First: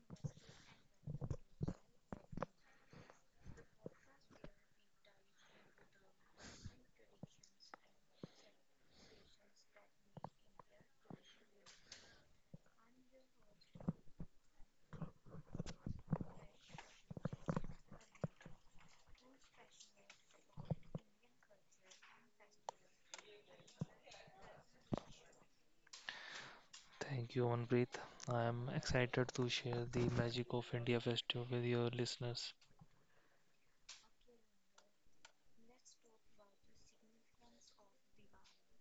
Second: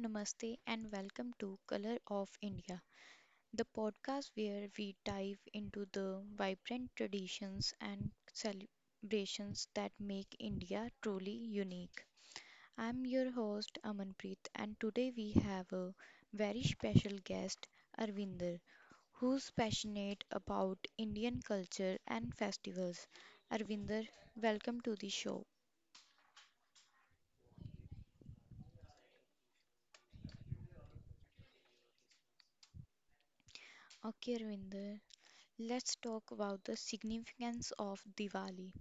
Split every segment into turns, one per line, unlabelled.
namaste, and welcome to Color of India, the podcast where we dive into the vibrant traditions and celebrations that make India truly unique. I'm your host Amanpreet, and today we have a very special guest, Arvinder, who's passionate about Indian culture and festivals. Arvinder, welcome to the show.
Thank you, Manpreet. I am excited to share the magic of India Festival with your listeners.
Okay, Arvinder, let's talk about the significance of Diwali.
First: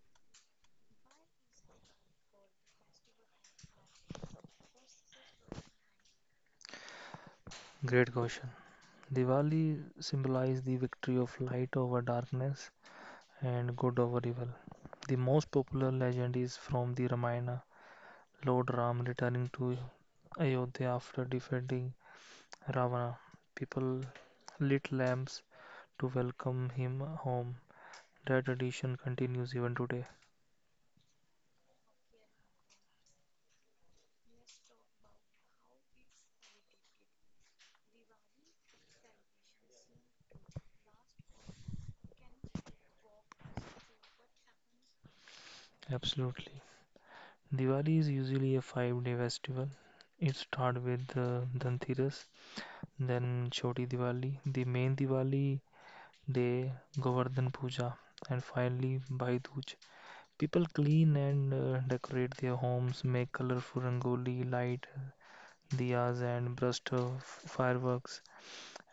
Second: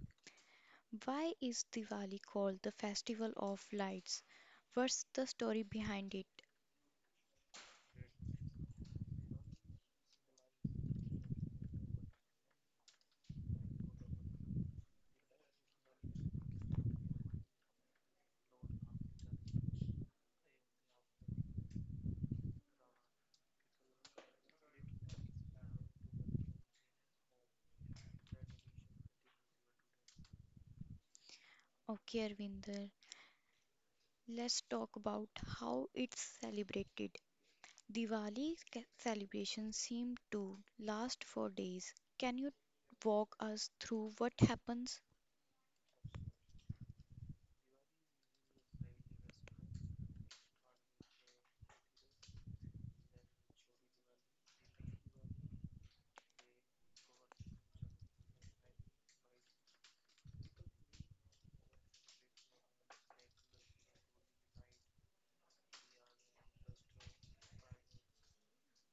Why is Diwali called the Festival of Lights? What's the story behind it?
Great question. Diwali symbolizes the victory of light over darkness and good over evil. The most popular legend is from the Ramayana, Lord Ram returning to Ayodhya after defeating Ravana. People lit lamps to welcome him home. That tradition continues even today.
Okay, Arvinder, let's talk about how it's celebrated. Celebrations seem to last for days. Can you walk us through what happens?
Absolutely. Diwali is usually a 5 day festival. It starts with Dhanteras, then Choti Diwali, the main Diwali day, Govardhan Puja, and finally Bhai Dooj. People clean and decorate their homes, make colorful rangoli, light diyas, and burst of fireworks.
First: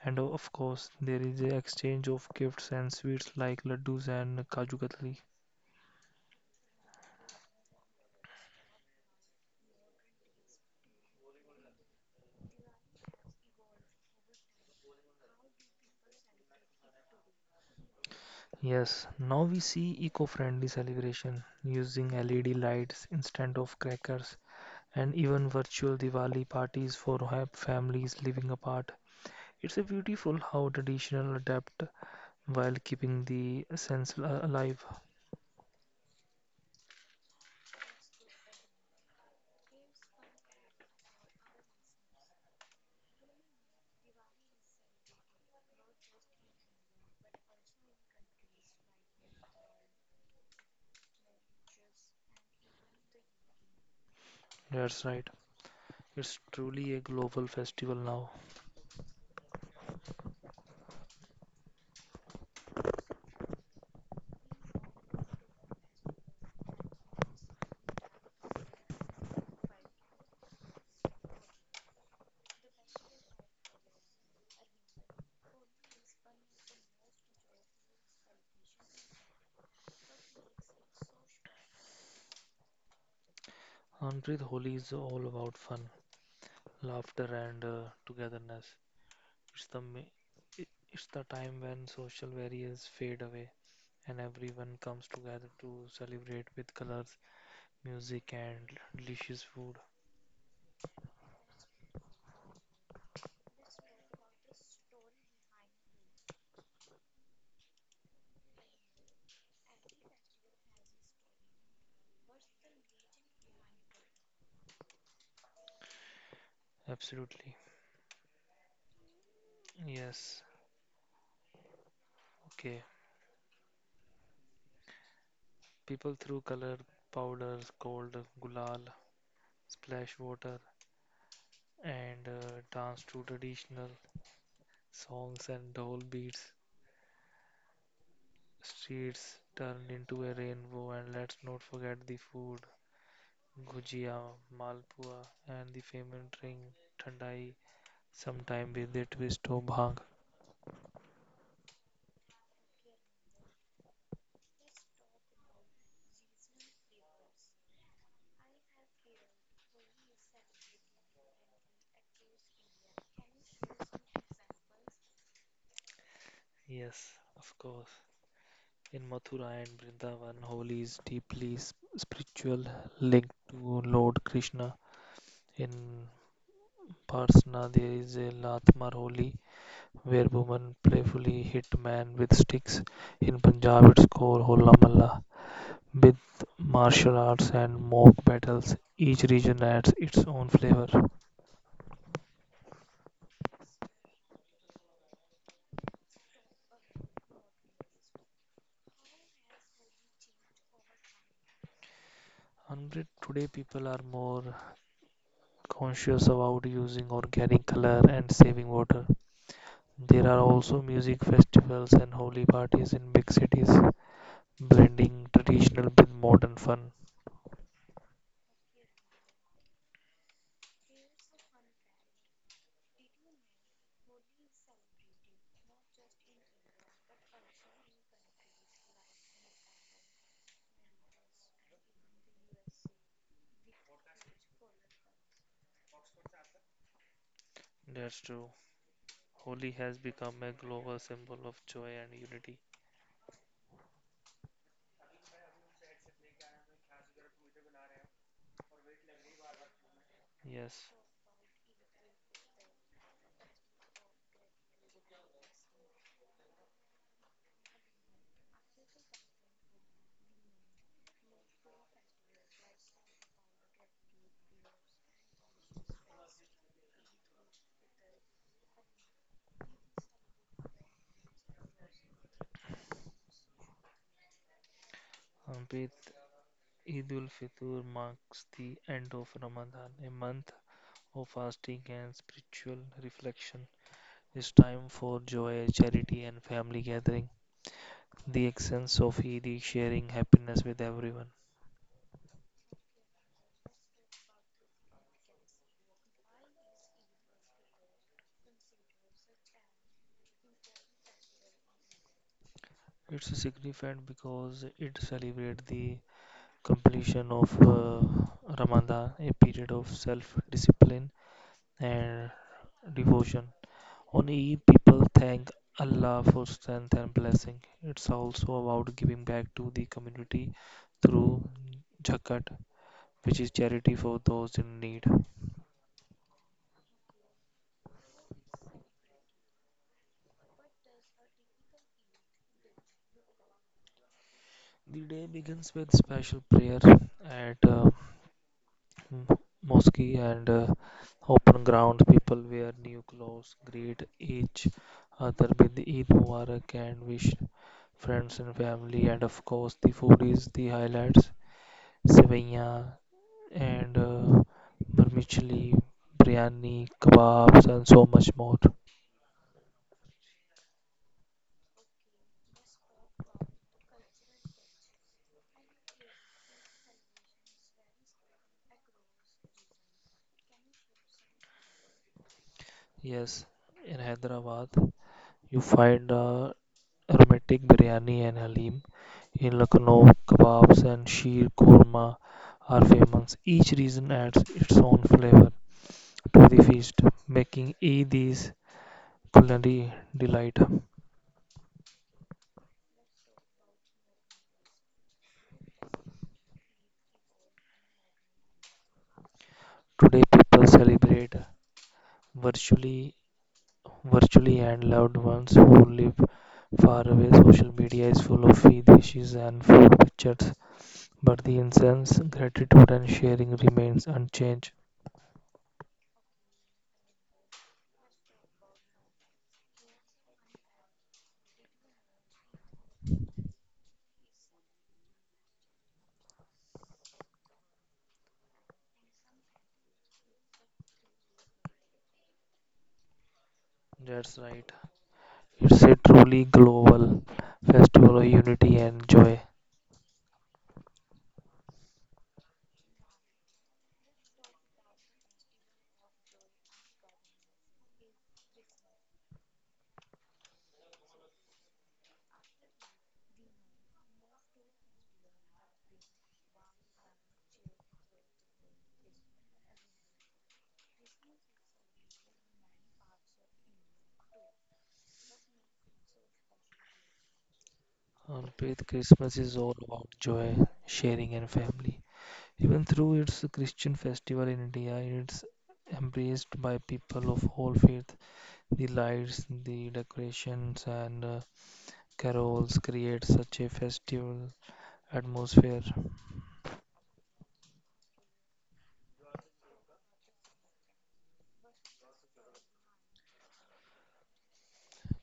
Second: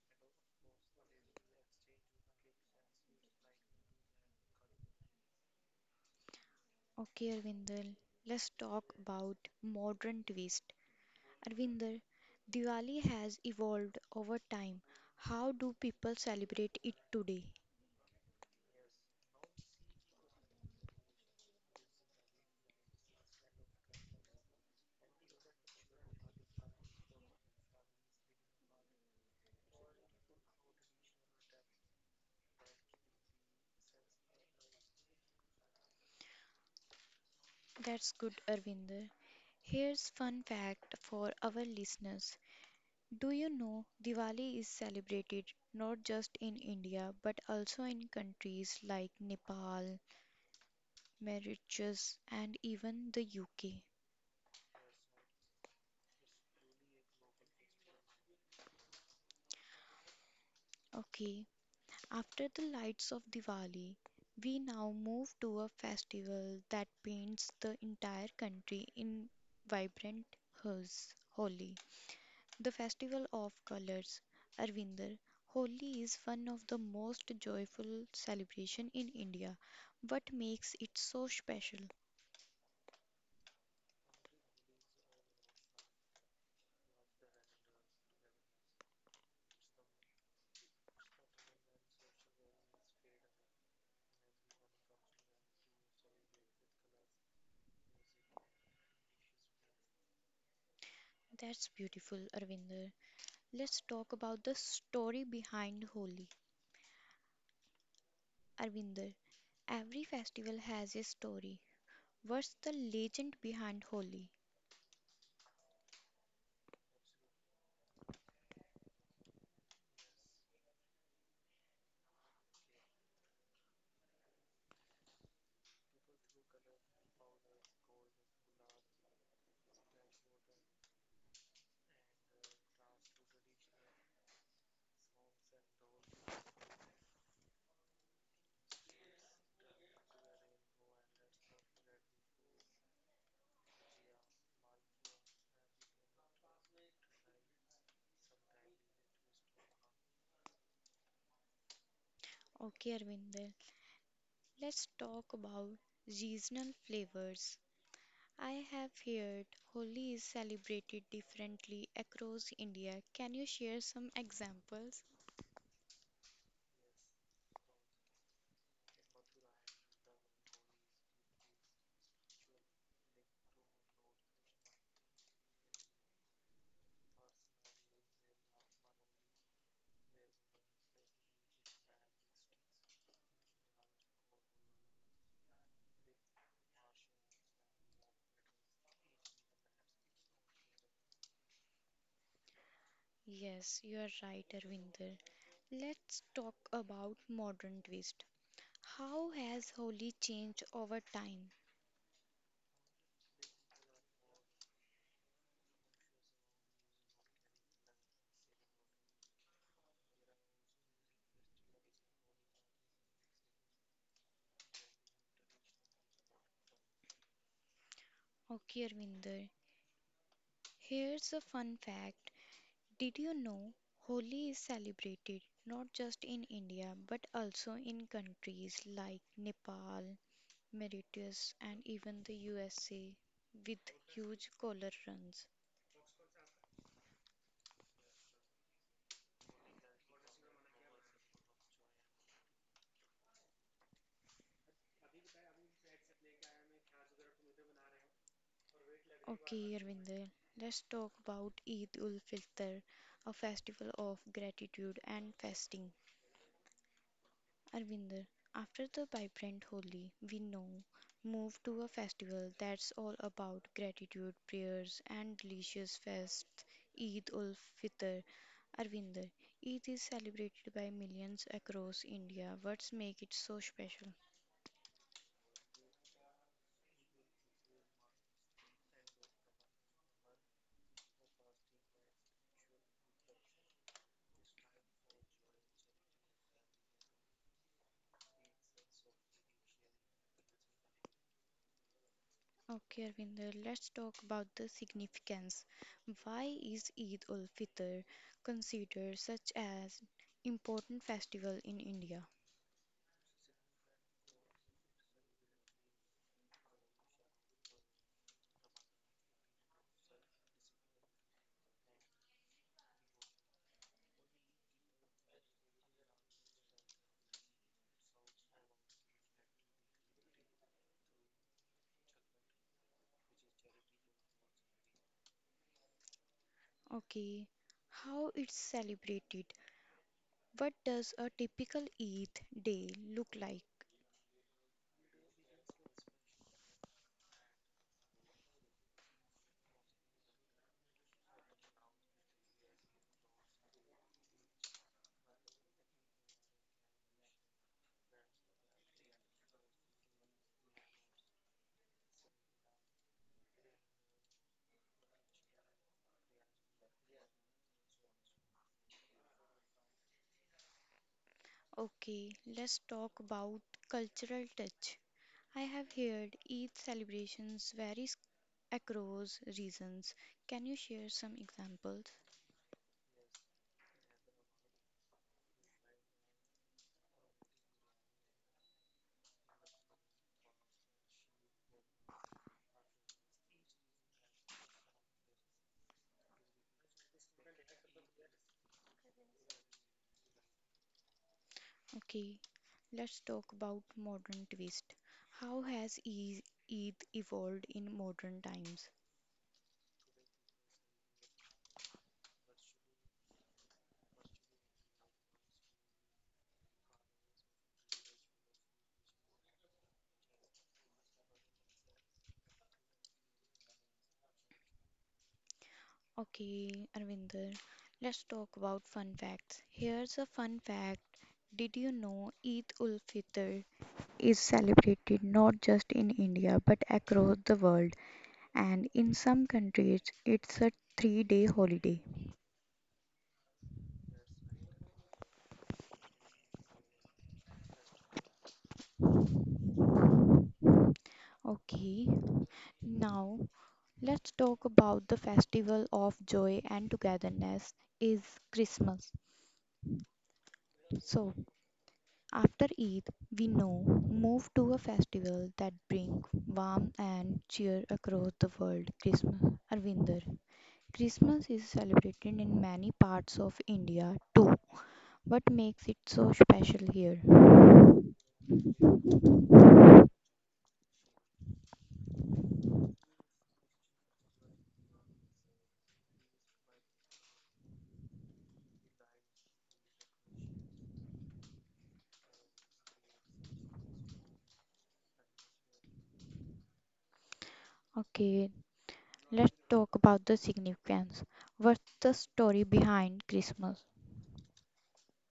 And of course, there is an exchange of gifts and sweets like laddus and kaju katli.
Okay, Arvinder, let's talk about modern twist. Arvinder, Diwali has evolved over time. How do people celebrate it today?
Yes, now we see eco-friendly celebration using LED lights instead of crackers and even virtual Diwali parties for families living apart. It's a beautiful how traditional adapt while keeping the essence alive.
That's good, Arvinder. Here's fun fact for our listeners. Do you know Diwali is celebrated not just in India but also in countries like Nepal, Mauritius, and even the UK?
That's right. It's truly a global festival now.
Okay, after the lights of Diwali, we now move to a festival that paints the entire country in vibrant hues, Holi. The festival of colors, Arvinder, Holi is one of the most joyful celebration in India. What makes it so special?
Amrit Holi is all about fun, laughter and togetherness. It's the ma- it's the time when social barriers fade away and everyone comes together to celebrate with colors, music, and delicious food.
That's beautiful, Arvinder. Let's talk about the story behind Holi. Arvinder, every festival has a story. What's the legend behind Holi?
Absolutely. Yes. Okay. People threw color powders called gulal, splash water, and danced to traditional songs and dole beats. Streets turned into a rainbow, and let's not forget the food gujia, malpua, and the famous drink thandai, sometime with a twist of bhang.
Okay, Arvinder, let's talk about seasonal flavors. I have heard Holi is celebrated differently across India. Can you share some examples?
Yes, of course. In Mathura and Vrindavan, Holi is deeply spiritual, linked to Lord Krishna. In Parsna, there is a Latmar Holi, where women playfully hit men with sticks. In Punjab, it's called Hola Malla, with martial arts and mock battles. Each region adds its own flavor.
Yes, you are right, Arvinder. Let's talk about modern twist. How has Holi changed over time?
Amrit, today people are more conscious about using organic color and saving water. There are also music festivals and holy parties in big cities, blending traditional with modern fun.
Okay, Arvinder. Here's a fun fact. Did you know Holi is celebrated not just in India but also in countries like Nepal, Mauritius, and even the USA with huge color runs?
That's true. Holi has become a global symbol of joy and unity.
Okay, Irvinder, let's
Yes,
talk about Eid ul Fitr, a festival of gratitude and fasting. Arvinder, after the vibrant Holi, we now move to a festival that's all about gratitude, prayers, and delicious feasts Eid ul Fitr. Arvinder, Eid is celebrated by millions across India. What's make it so special?
Ampit, Eid ul Fitr marks the end of Ramadan, a month of fasting and spiritual reflection. It's time for joy, charity, and family gathering. The essence of Eid is sharing happiness with everyone.
Okay, Arvinder, let's talk about the significance. Why is Eid ul Fitr considered such as important festival in India?
It's significant because it celebrates the completion of Ramadan, a period of self discipline and devotion. On Eid, people thank Allah for strength and blessing. It's also about giving back to the community through zakat, which is charity for those in need.
Okay, how it's celebrated? What does a typical Eid day look like?
The day begins with special prayer at mosque and open ground. People wear new clothes, greet each other with Eid Mubarak and wish friends and family, and of course, the food is the highlights. Sevaiyan and vermicelli, biryani, kebabs, and so much more.
Okay, let's talk about cultural touch. I have heard Eid celebrations varies across regions. Can you share some examples?
Yes, in Hyderabad, you find aromatic biryani and halim. In Lucknow, kebabs and sheer korma are famous. Each region adds its own flavor to the feast, making Eid is culinary delight.
Okay, let's talk about modern twist. How has E- Eid evolved in modern times?
Today, people celebrate virtually virtually and loved ones who live far away. Social media is full of feed wishes and food pictures, but the essence, gratitude, and sharing remains unchanged.
Okay, Arvinder, let's talk about fun facts. Here's a fun fact. Did you know Eid ul Fitr is celebrated not just in India but across the world, and in some countries, it's a 3-day holiday.
That's right. It's a truly global festival of unity and joy.
Okay, now let's talk about the festival of joy and togetherness is Christmas. So, after Eid, we now move to a festival that brings warmth and cheer across the world, Christmas. Arvinder. Christmas is celebrated in many parts of India too. What makes it so special here?
On faith, Christmas is all about joy, sharing, and family. Even through its Christian festival in India, it's embraced by people of all faith. The lights, the decorations, and carols create such a festival atmosphere.
Okay, let's talk about the significance. What's the story behind Christmas?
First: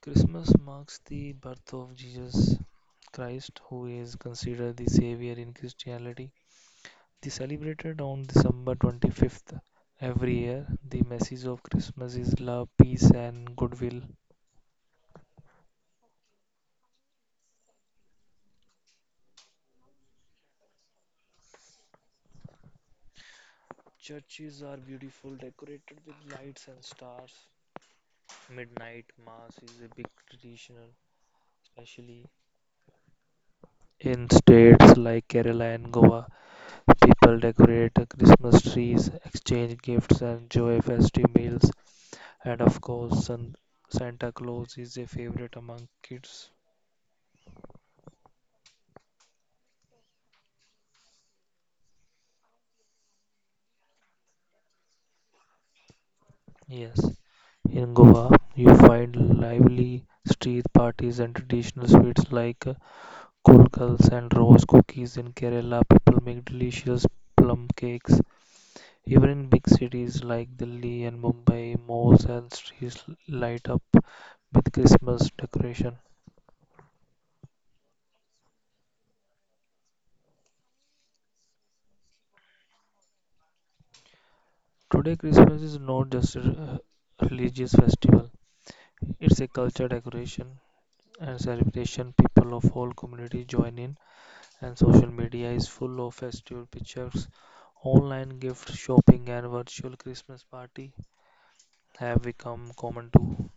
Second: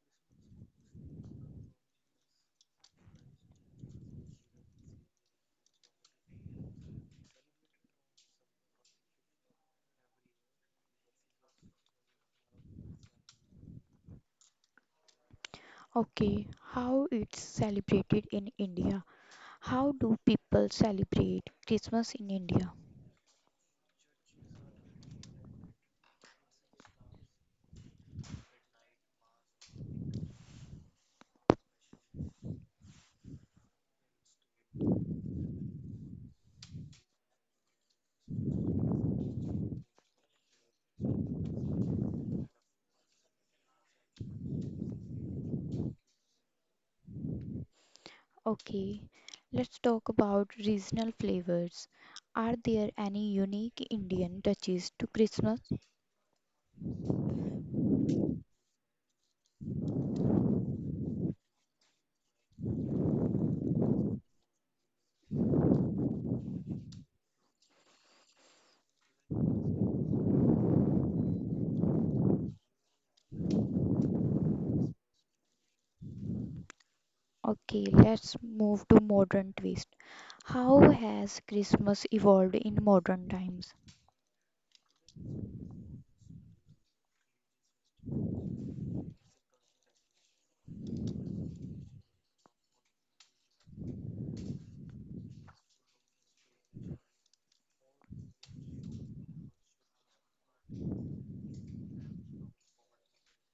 Christmas marks the birth of Jesus Christ, who is considered the Savior in Christianity. They celebrated on December 25th every year. The message of Christmas is love, peace, and goodwill.
Okay, how it's celebrated in India. How do people celebrate Christmas in India?
Churches are beautiful, decorated with lights and stars. Midnight Mass is a big tradition, especially in states like Kerala and Goa. People decorate Christmas trees, exchange gifts, and enjoy festive meals, and of course, Santa Claus is a favorite among kids.
Okay, let's talk about regional flavors. Are there any unique Indian touches to Christmas?
Yes, in Goa, you find lively street parties and traditional sweets like kulkals and rose cookies. In Kerala, people make delicious plum cakes. Even in big cities like Delhi and Mumbai, malls and streets light up with Christmas decoration.
Okay, let's move to modern twist. How has Christmas evolved in modern times?
Today, Christmas is not just a religious festival, it's a culture decoration and celebration. People of all community join in, and social media is full of festival pictures. Online gift shopping and virtual Christmas party have become common too.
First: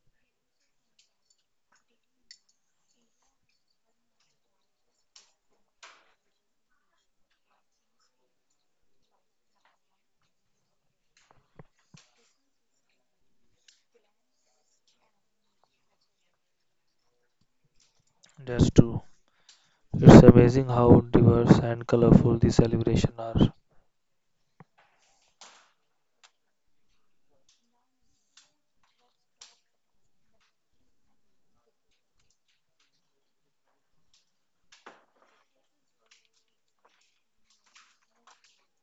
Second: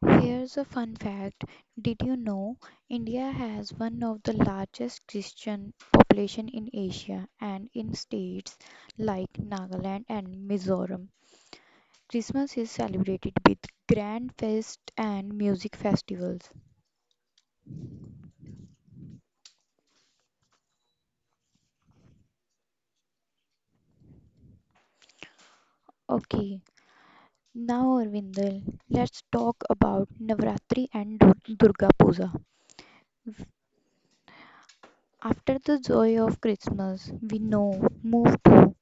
Here's a fun fact. Did you know India has one of the largest Christian population in Asia and in states like Nagaland and Mizoram, Christmas is celebrated with grand feast and music festivals.
That's true. It's amazing how diverse and colorful the celebration are.
Okay, now Arvindal, let's talk about Durga Puja. After the joy of Christmas, we now move to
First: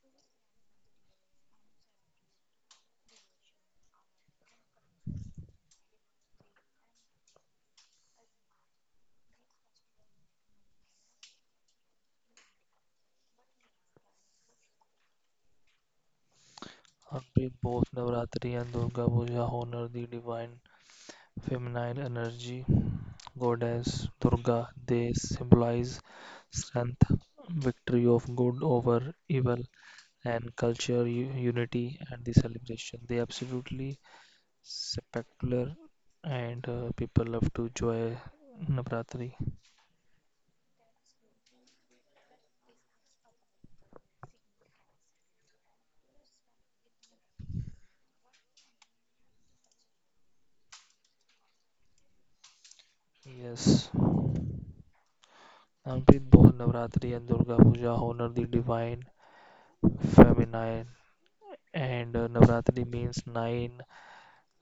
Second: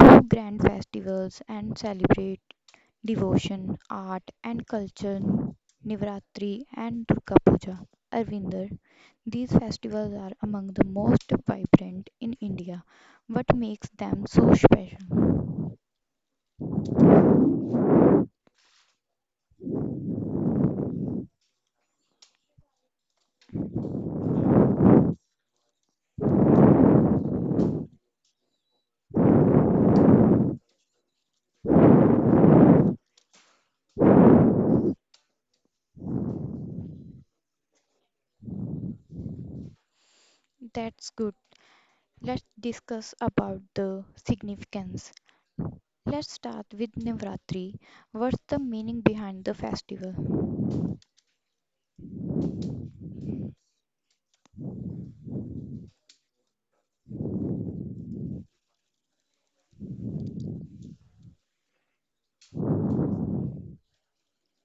two grand festivals and celebrate devotion, art and culture, Navratri and Durga Puja. Arvinder, these festivals are among the most vibrant in India. What makes them so special?
Until both Navratri and Durga Puja honor the divine feminine energy. Goddess Durga, they symbolize strength, victory of good over evil, and culture unity and the celebration. They absolutely spectacular, and people love to enjoy Navratri.
That's good. Let's discuss about the significance. Let's start with Navratri. What's the meaning behind the festival?
Yes, Amrit, both Navratri and Durga Puja honor the divine feminine, and Navratri means nine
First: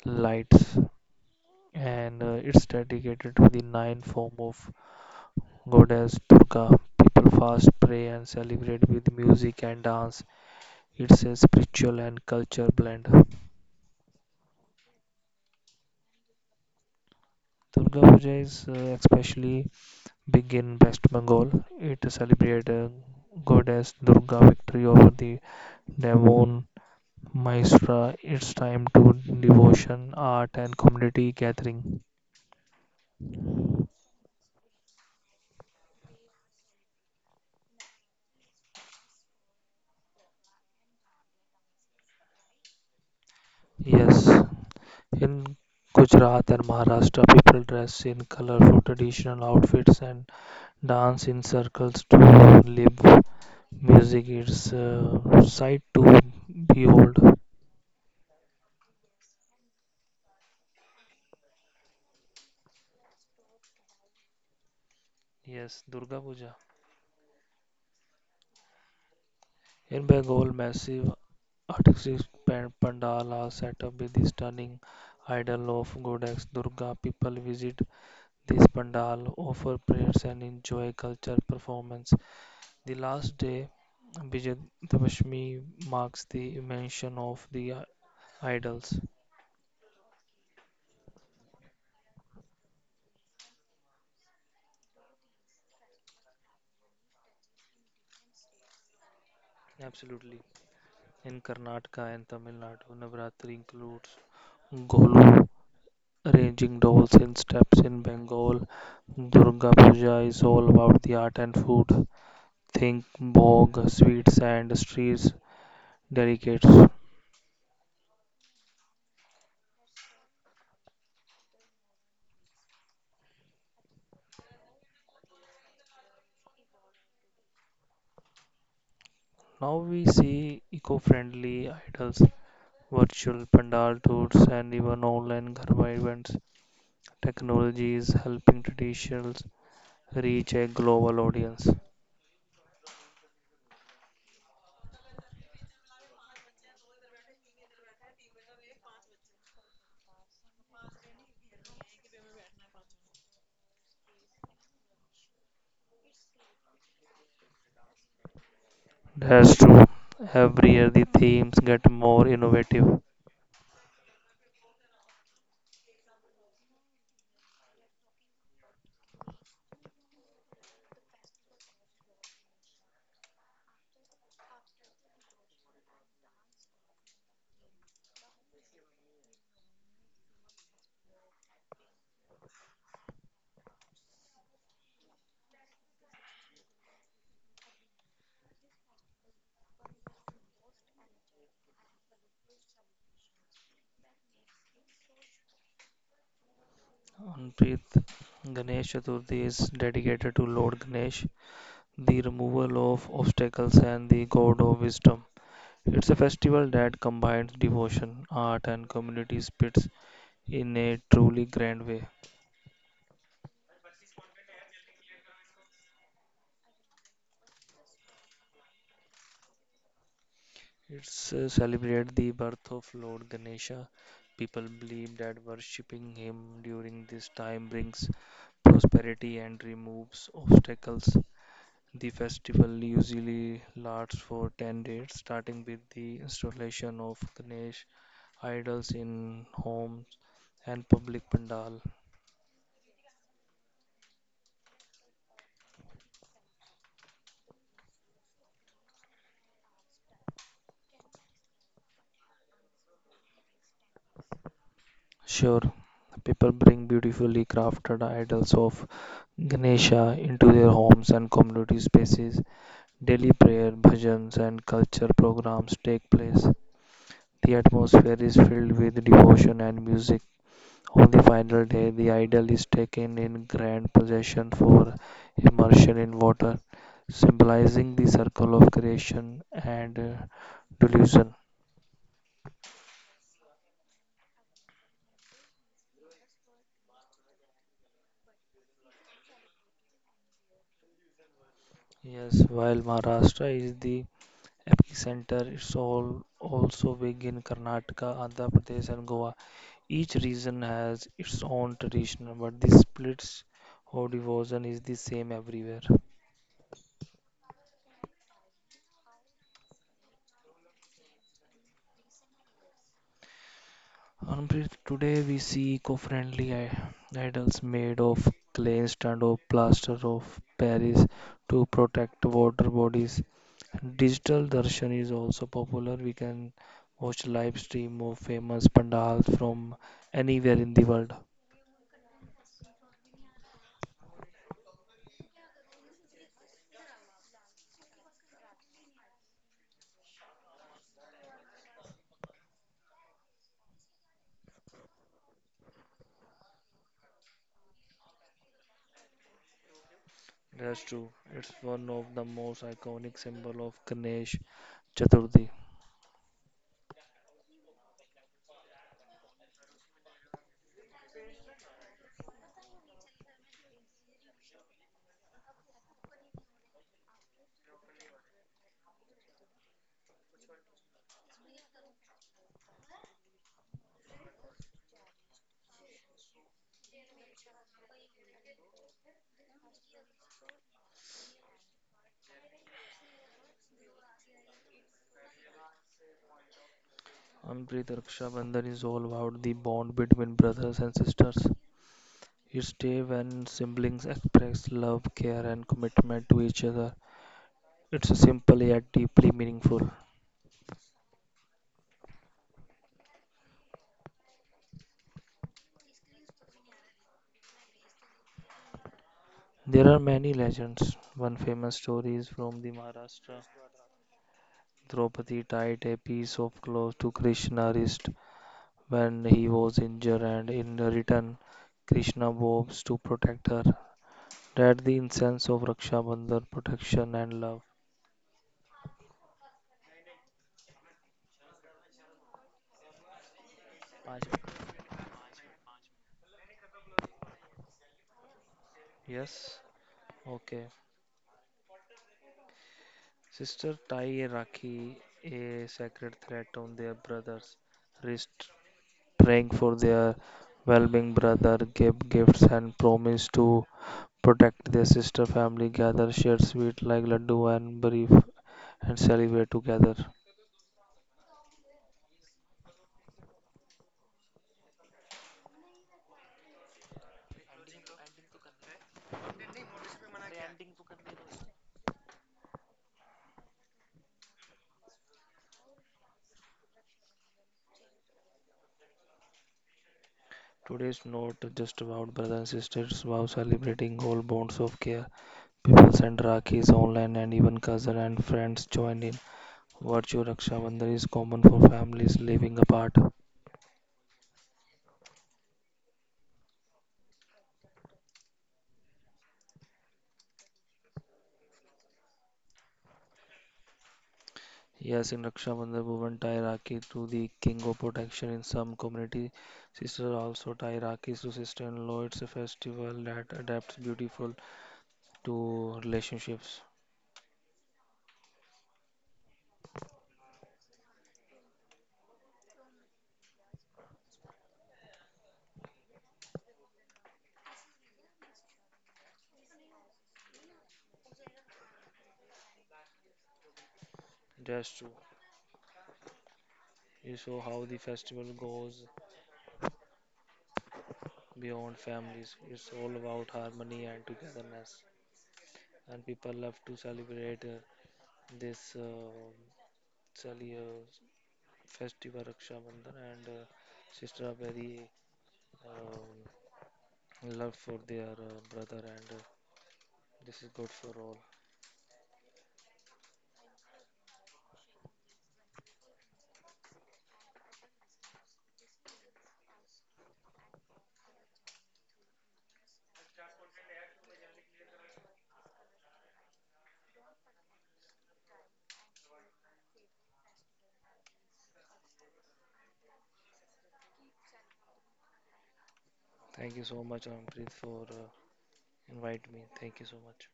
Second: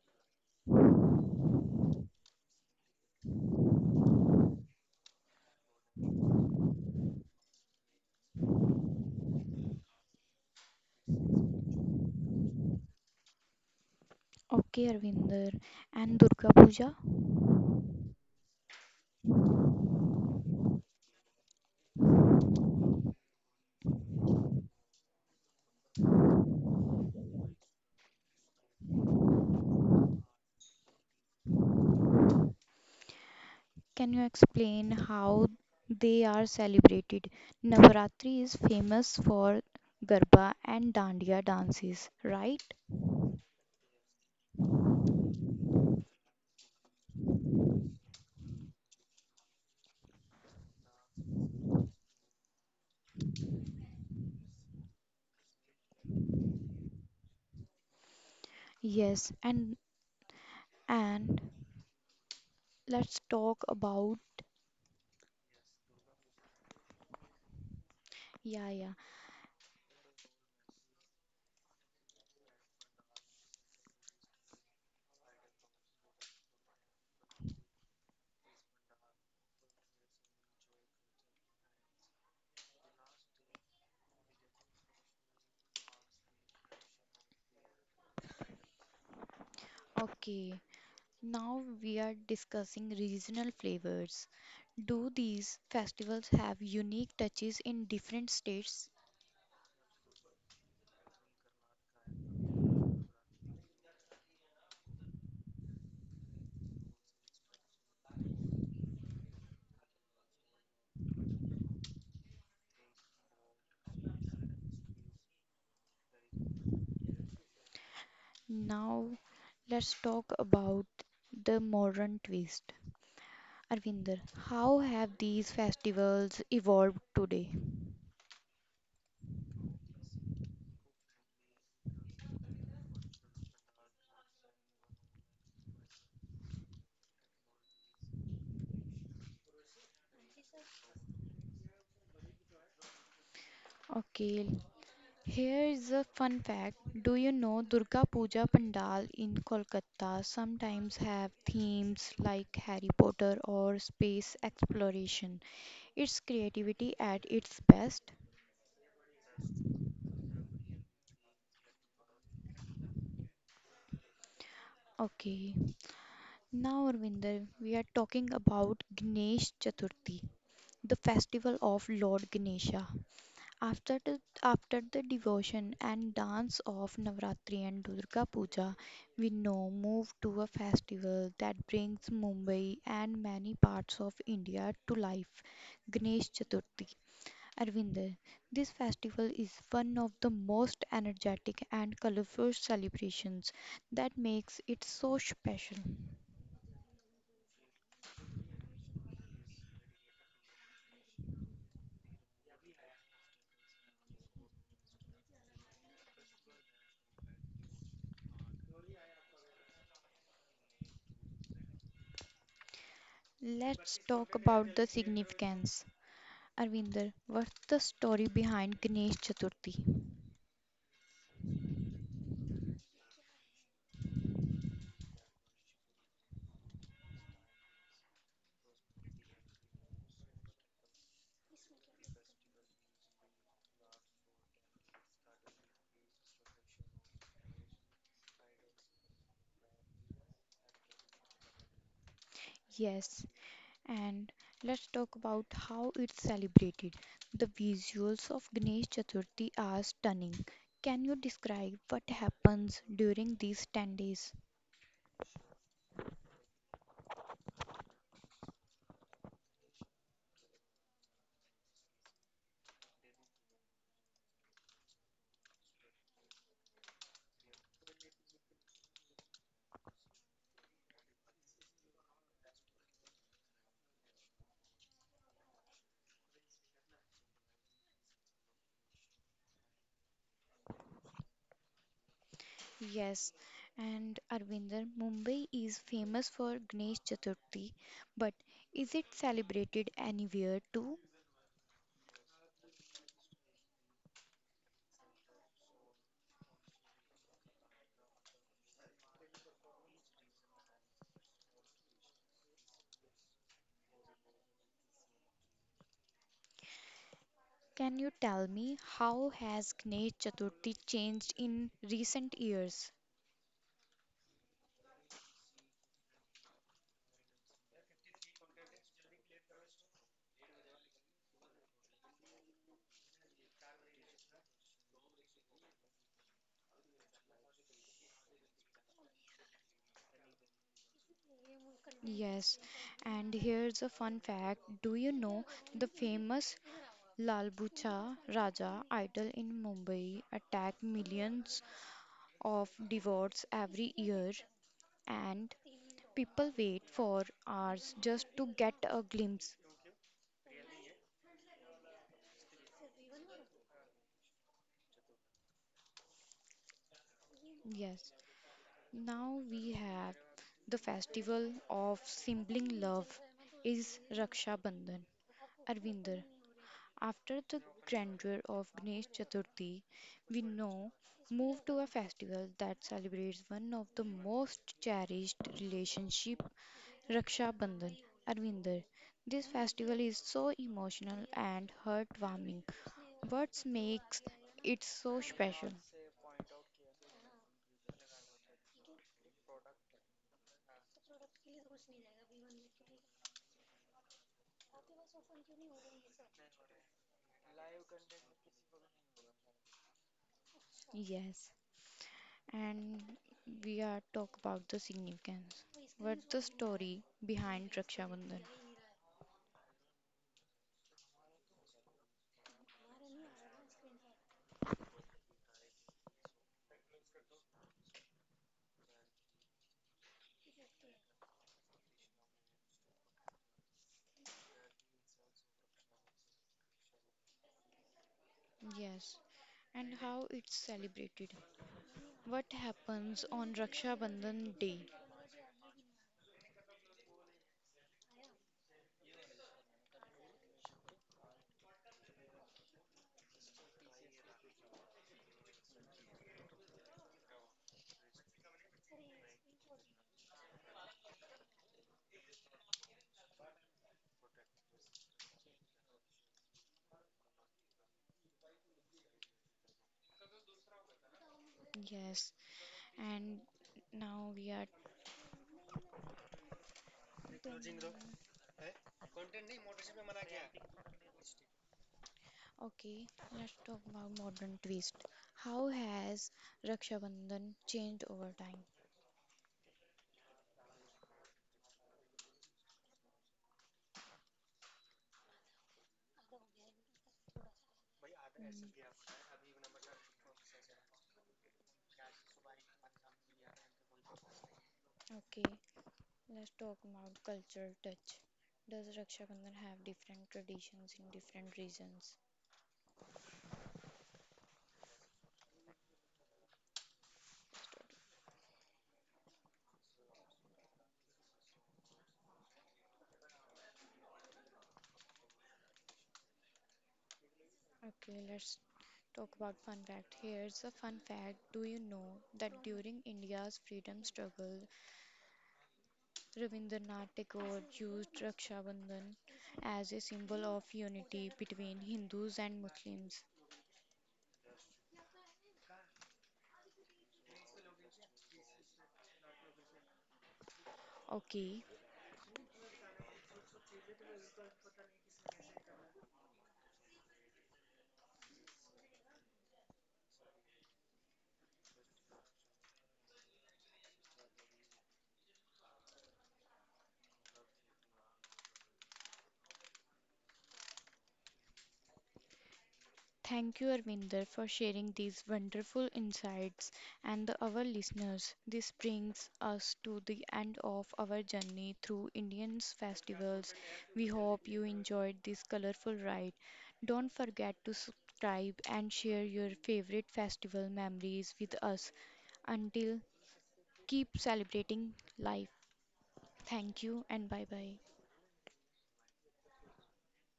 lights, and it's dedicated to the nine form of goddess durga people fast pray and celebrate with music and dance it's a spiritual and culture blend
Okay, Arvinder. And Durga Puja?
durga puja is especially big in west bengal it celebrates goddess durga victory over the demon mahisra it's time to devotion art and community gathering
Can you explain how they are celebrated? Navaratri is famous for Garba and Dandiya dances, right?
yes in Gujarat and Maharashtra people dress in colorful traditional outfits and dance in circles to live music is sight to behold.
Yes, and let's talk about,
Yes, Durga Puja.
yeah, yeah.
In Bengal, massive artistic pandal are set up with the stunning idol of goddess Durga. People visit this pandal, offer prayers, and enjoy cultural performance. The last day, Vijayadashmi, marks the mention of the idols.
Okay. Now we are discussing regional flavors. Do these festivals have unique touches in different states?
Absolutely. In Karnataka and Tamil Nadu, Navratri includes Golu, arranging dolls in steps in Bengal, Durga Puja is all about the art and food. Think bog, sweets, and streets delicates.
Now let's talk about the modern twist. Arvinder, how have these festivals evolved today?
Now we see eco friendly idols, virtual pandal tours, and even online Garba events. Technology is helping traditions reach a global audience.
Okay, here's a fun fact. Do you know Durga Puja Pandal in Kolkata sometimes have themes like Harry Potter or space exploration? It's creativity at its best.
That's true. Every year the themes get more innovative.
Okay, now Arvinder, we are talking about Ganesh Chaturthi, the festival of Lord Ganesha. After the devotion and dance of Navratri and Durga Puja, we now move to a festival that brings Mumbai and many parts of India to life Ganesh Chaturthi. Arvinder, this festival is one of the most energetic and colorful celebrations that makes it so special.
Anpreet, Ganesh Chaturthi is dedicated to Lord Ganesh, the removal of obstacles, and the god of wisdom. It's a festival that combines devotion, art, and community spirits in a truly grand way.
Let's talk about the significance. Arvinder, what's the story behind Ganesh Chaturthi?
It's celebrate the birth of Lord Ganesha. People believe that worshipping him during this time brings prosperity and removes obstacles. The festival usually lasts for 10 days, starting with the installation of Ganesh idols in homes and public pandal.
Yes. And let's talk about how it's celebrated. The visuals of Ganesh Chaturthi are stunning. Can you describe what happens during these 10 days?
Sure, people bring beautifully crafted idols of Ganesha into their homes and community spaces. Daily prayer, bhajans, and culture programs take place. The atmosphere is filled with devotion and music. On the final day, the idol is taken in grand procession for immersion in water, symbolizing the circle of creation and delusion.
Yes, and Arvinder, Mumbai is famous for Ganesh Chaturthi, but is it celebrated anywhere too?
Yes, while Maharashtra is the epicenter is all also big in Karnataka, Andhra Pradesh, and Goa. Each region has its own tradition, but the splits or devotion is the same everywhere.
Can you tell me how has Ganesh Chaturthi changed in recent years?
Anupreet, today we see eco-friendly idols made of clay instead of plaster of Paris to protect water bodies. Digital darshan is also popular. We can watch live stream of famous pandals from anywhere in the world.
Yes, and here's a fun fact. Do you know the famous Lalbucha Raja idol in Mumbai Attack millions of devotees every year and people wait for hours just to get a glimpse.
That's true. It's one of the most iconic symbol of Ganesh Chaturthi.
Yes. Now we have the festival of sibling love is Raksha Bandhan. Arvinder, after the grandeur of Ganesh Chaturthi, we now move to a festival that celebrates one of the most cherished relationship Raksha Bandhan, Arvinder. This festival is so emotional and heartwarming. What makes it so special?
Amrit Raksha Bandhan is all about the bond between brothers and sisters. It's day when siblings express love, care, and commitment to each other. It's simple yet deeply meaningful.
Yes, and we are talk about the significance. What's the story behind Raksha Bandhan?
There are many legends. One famous story is from the Maharashtra. Draupadi tied a piece of cloth to Krishna's wrist when he was injured, and in return, Krishna vows to protect her. That the incense of Raksha Bandhan, protection and love.
Yes, and how it's celebrated. What happens on Raksha Bandhan Day?
Yes, okay. Sister tie a rakhi, a sacred thread on their brother's wrist, praying for their well-being. Brother give gifts and promise to protect their sister. Family gather, share sweet like laddu and brief and celebrate together.
Yes, and now we are, okay, let's talk about modern twist. How has Raksha Bandhan changed over time?
Today's not just about brother and sister; it's about celebrating all bonds of care. People send Rakhis online and even cousins and friends join in. Virtue Raksha Bandhan is common for families living apart.
Okay, let's talk about cultural touch. Does Raksha Bandhan have different traditions in different regions?
Yes, in Raksha Bandhan, women tie Rakhi to the king of protection. In some community, sisters also tie Rakhis to sister-in-law. It's a festival that adapts beautiful to relationships.
Okay, let's talk about fun fact. Here's a fun fact. Do you know that during India's freedom struggle, Rabindranath Tagore used Raksha Bandhan as a symbol of unity between Hindus and Muslims?
That's true. You saw how the festival goes
Okay.
beyond families. It's all about harmony and togetherness. And people love to celebrate this actually a festival Raksha Bandhan and sister are very um, love for their brother and this is good for all.
Thank you, Arvinder, for sharing these wonderful insights and the, our listeners. This brings us to the end of our journey through Indian's festivals. We hope you enjoyed this colorful ride. Don't forget to subscribe and share your favorite festival memories with us. Until keep celebrating life.
Thank you
Thank
so
you
much
and bye
Amprit
bye.
for invite me. Thank you so much.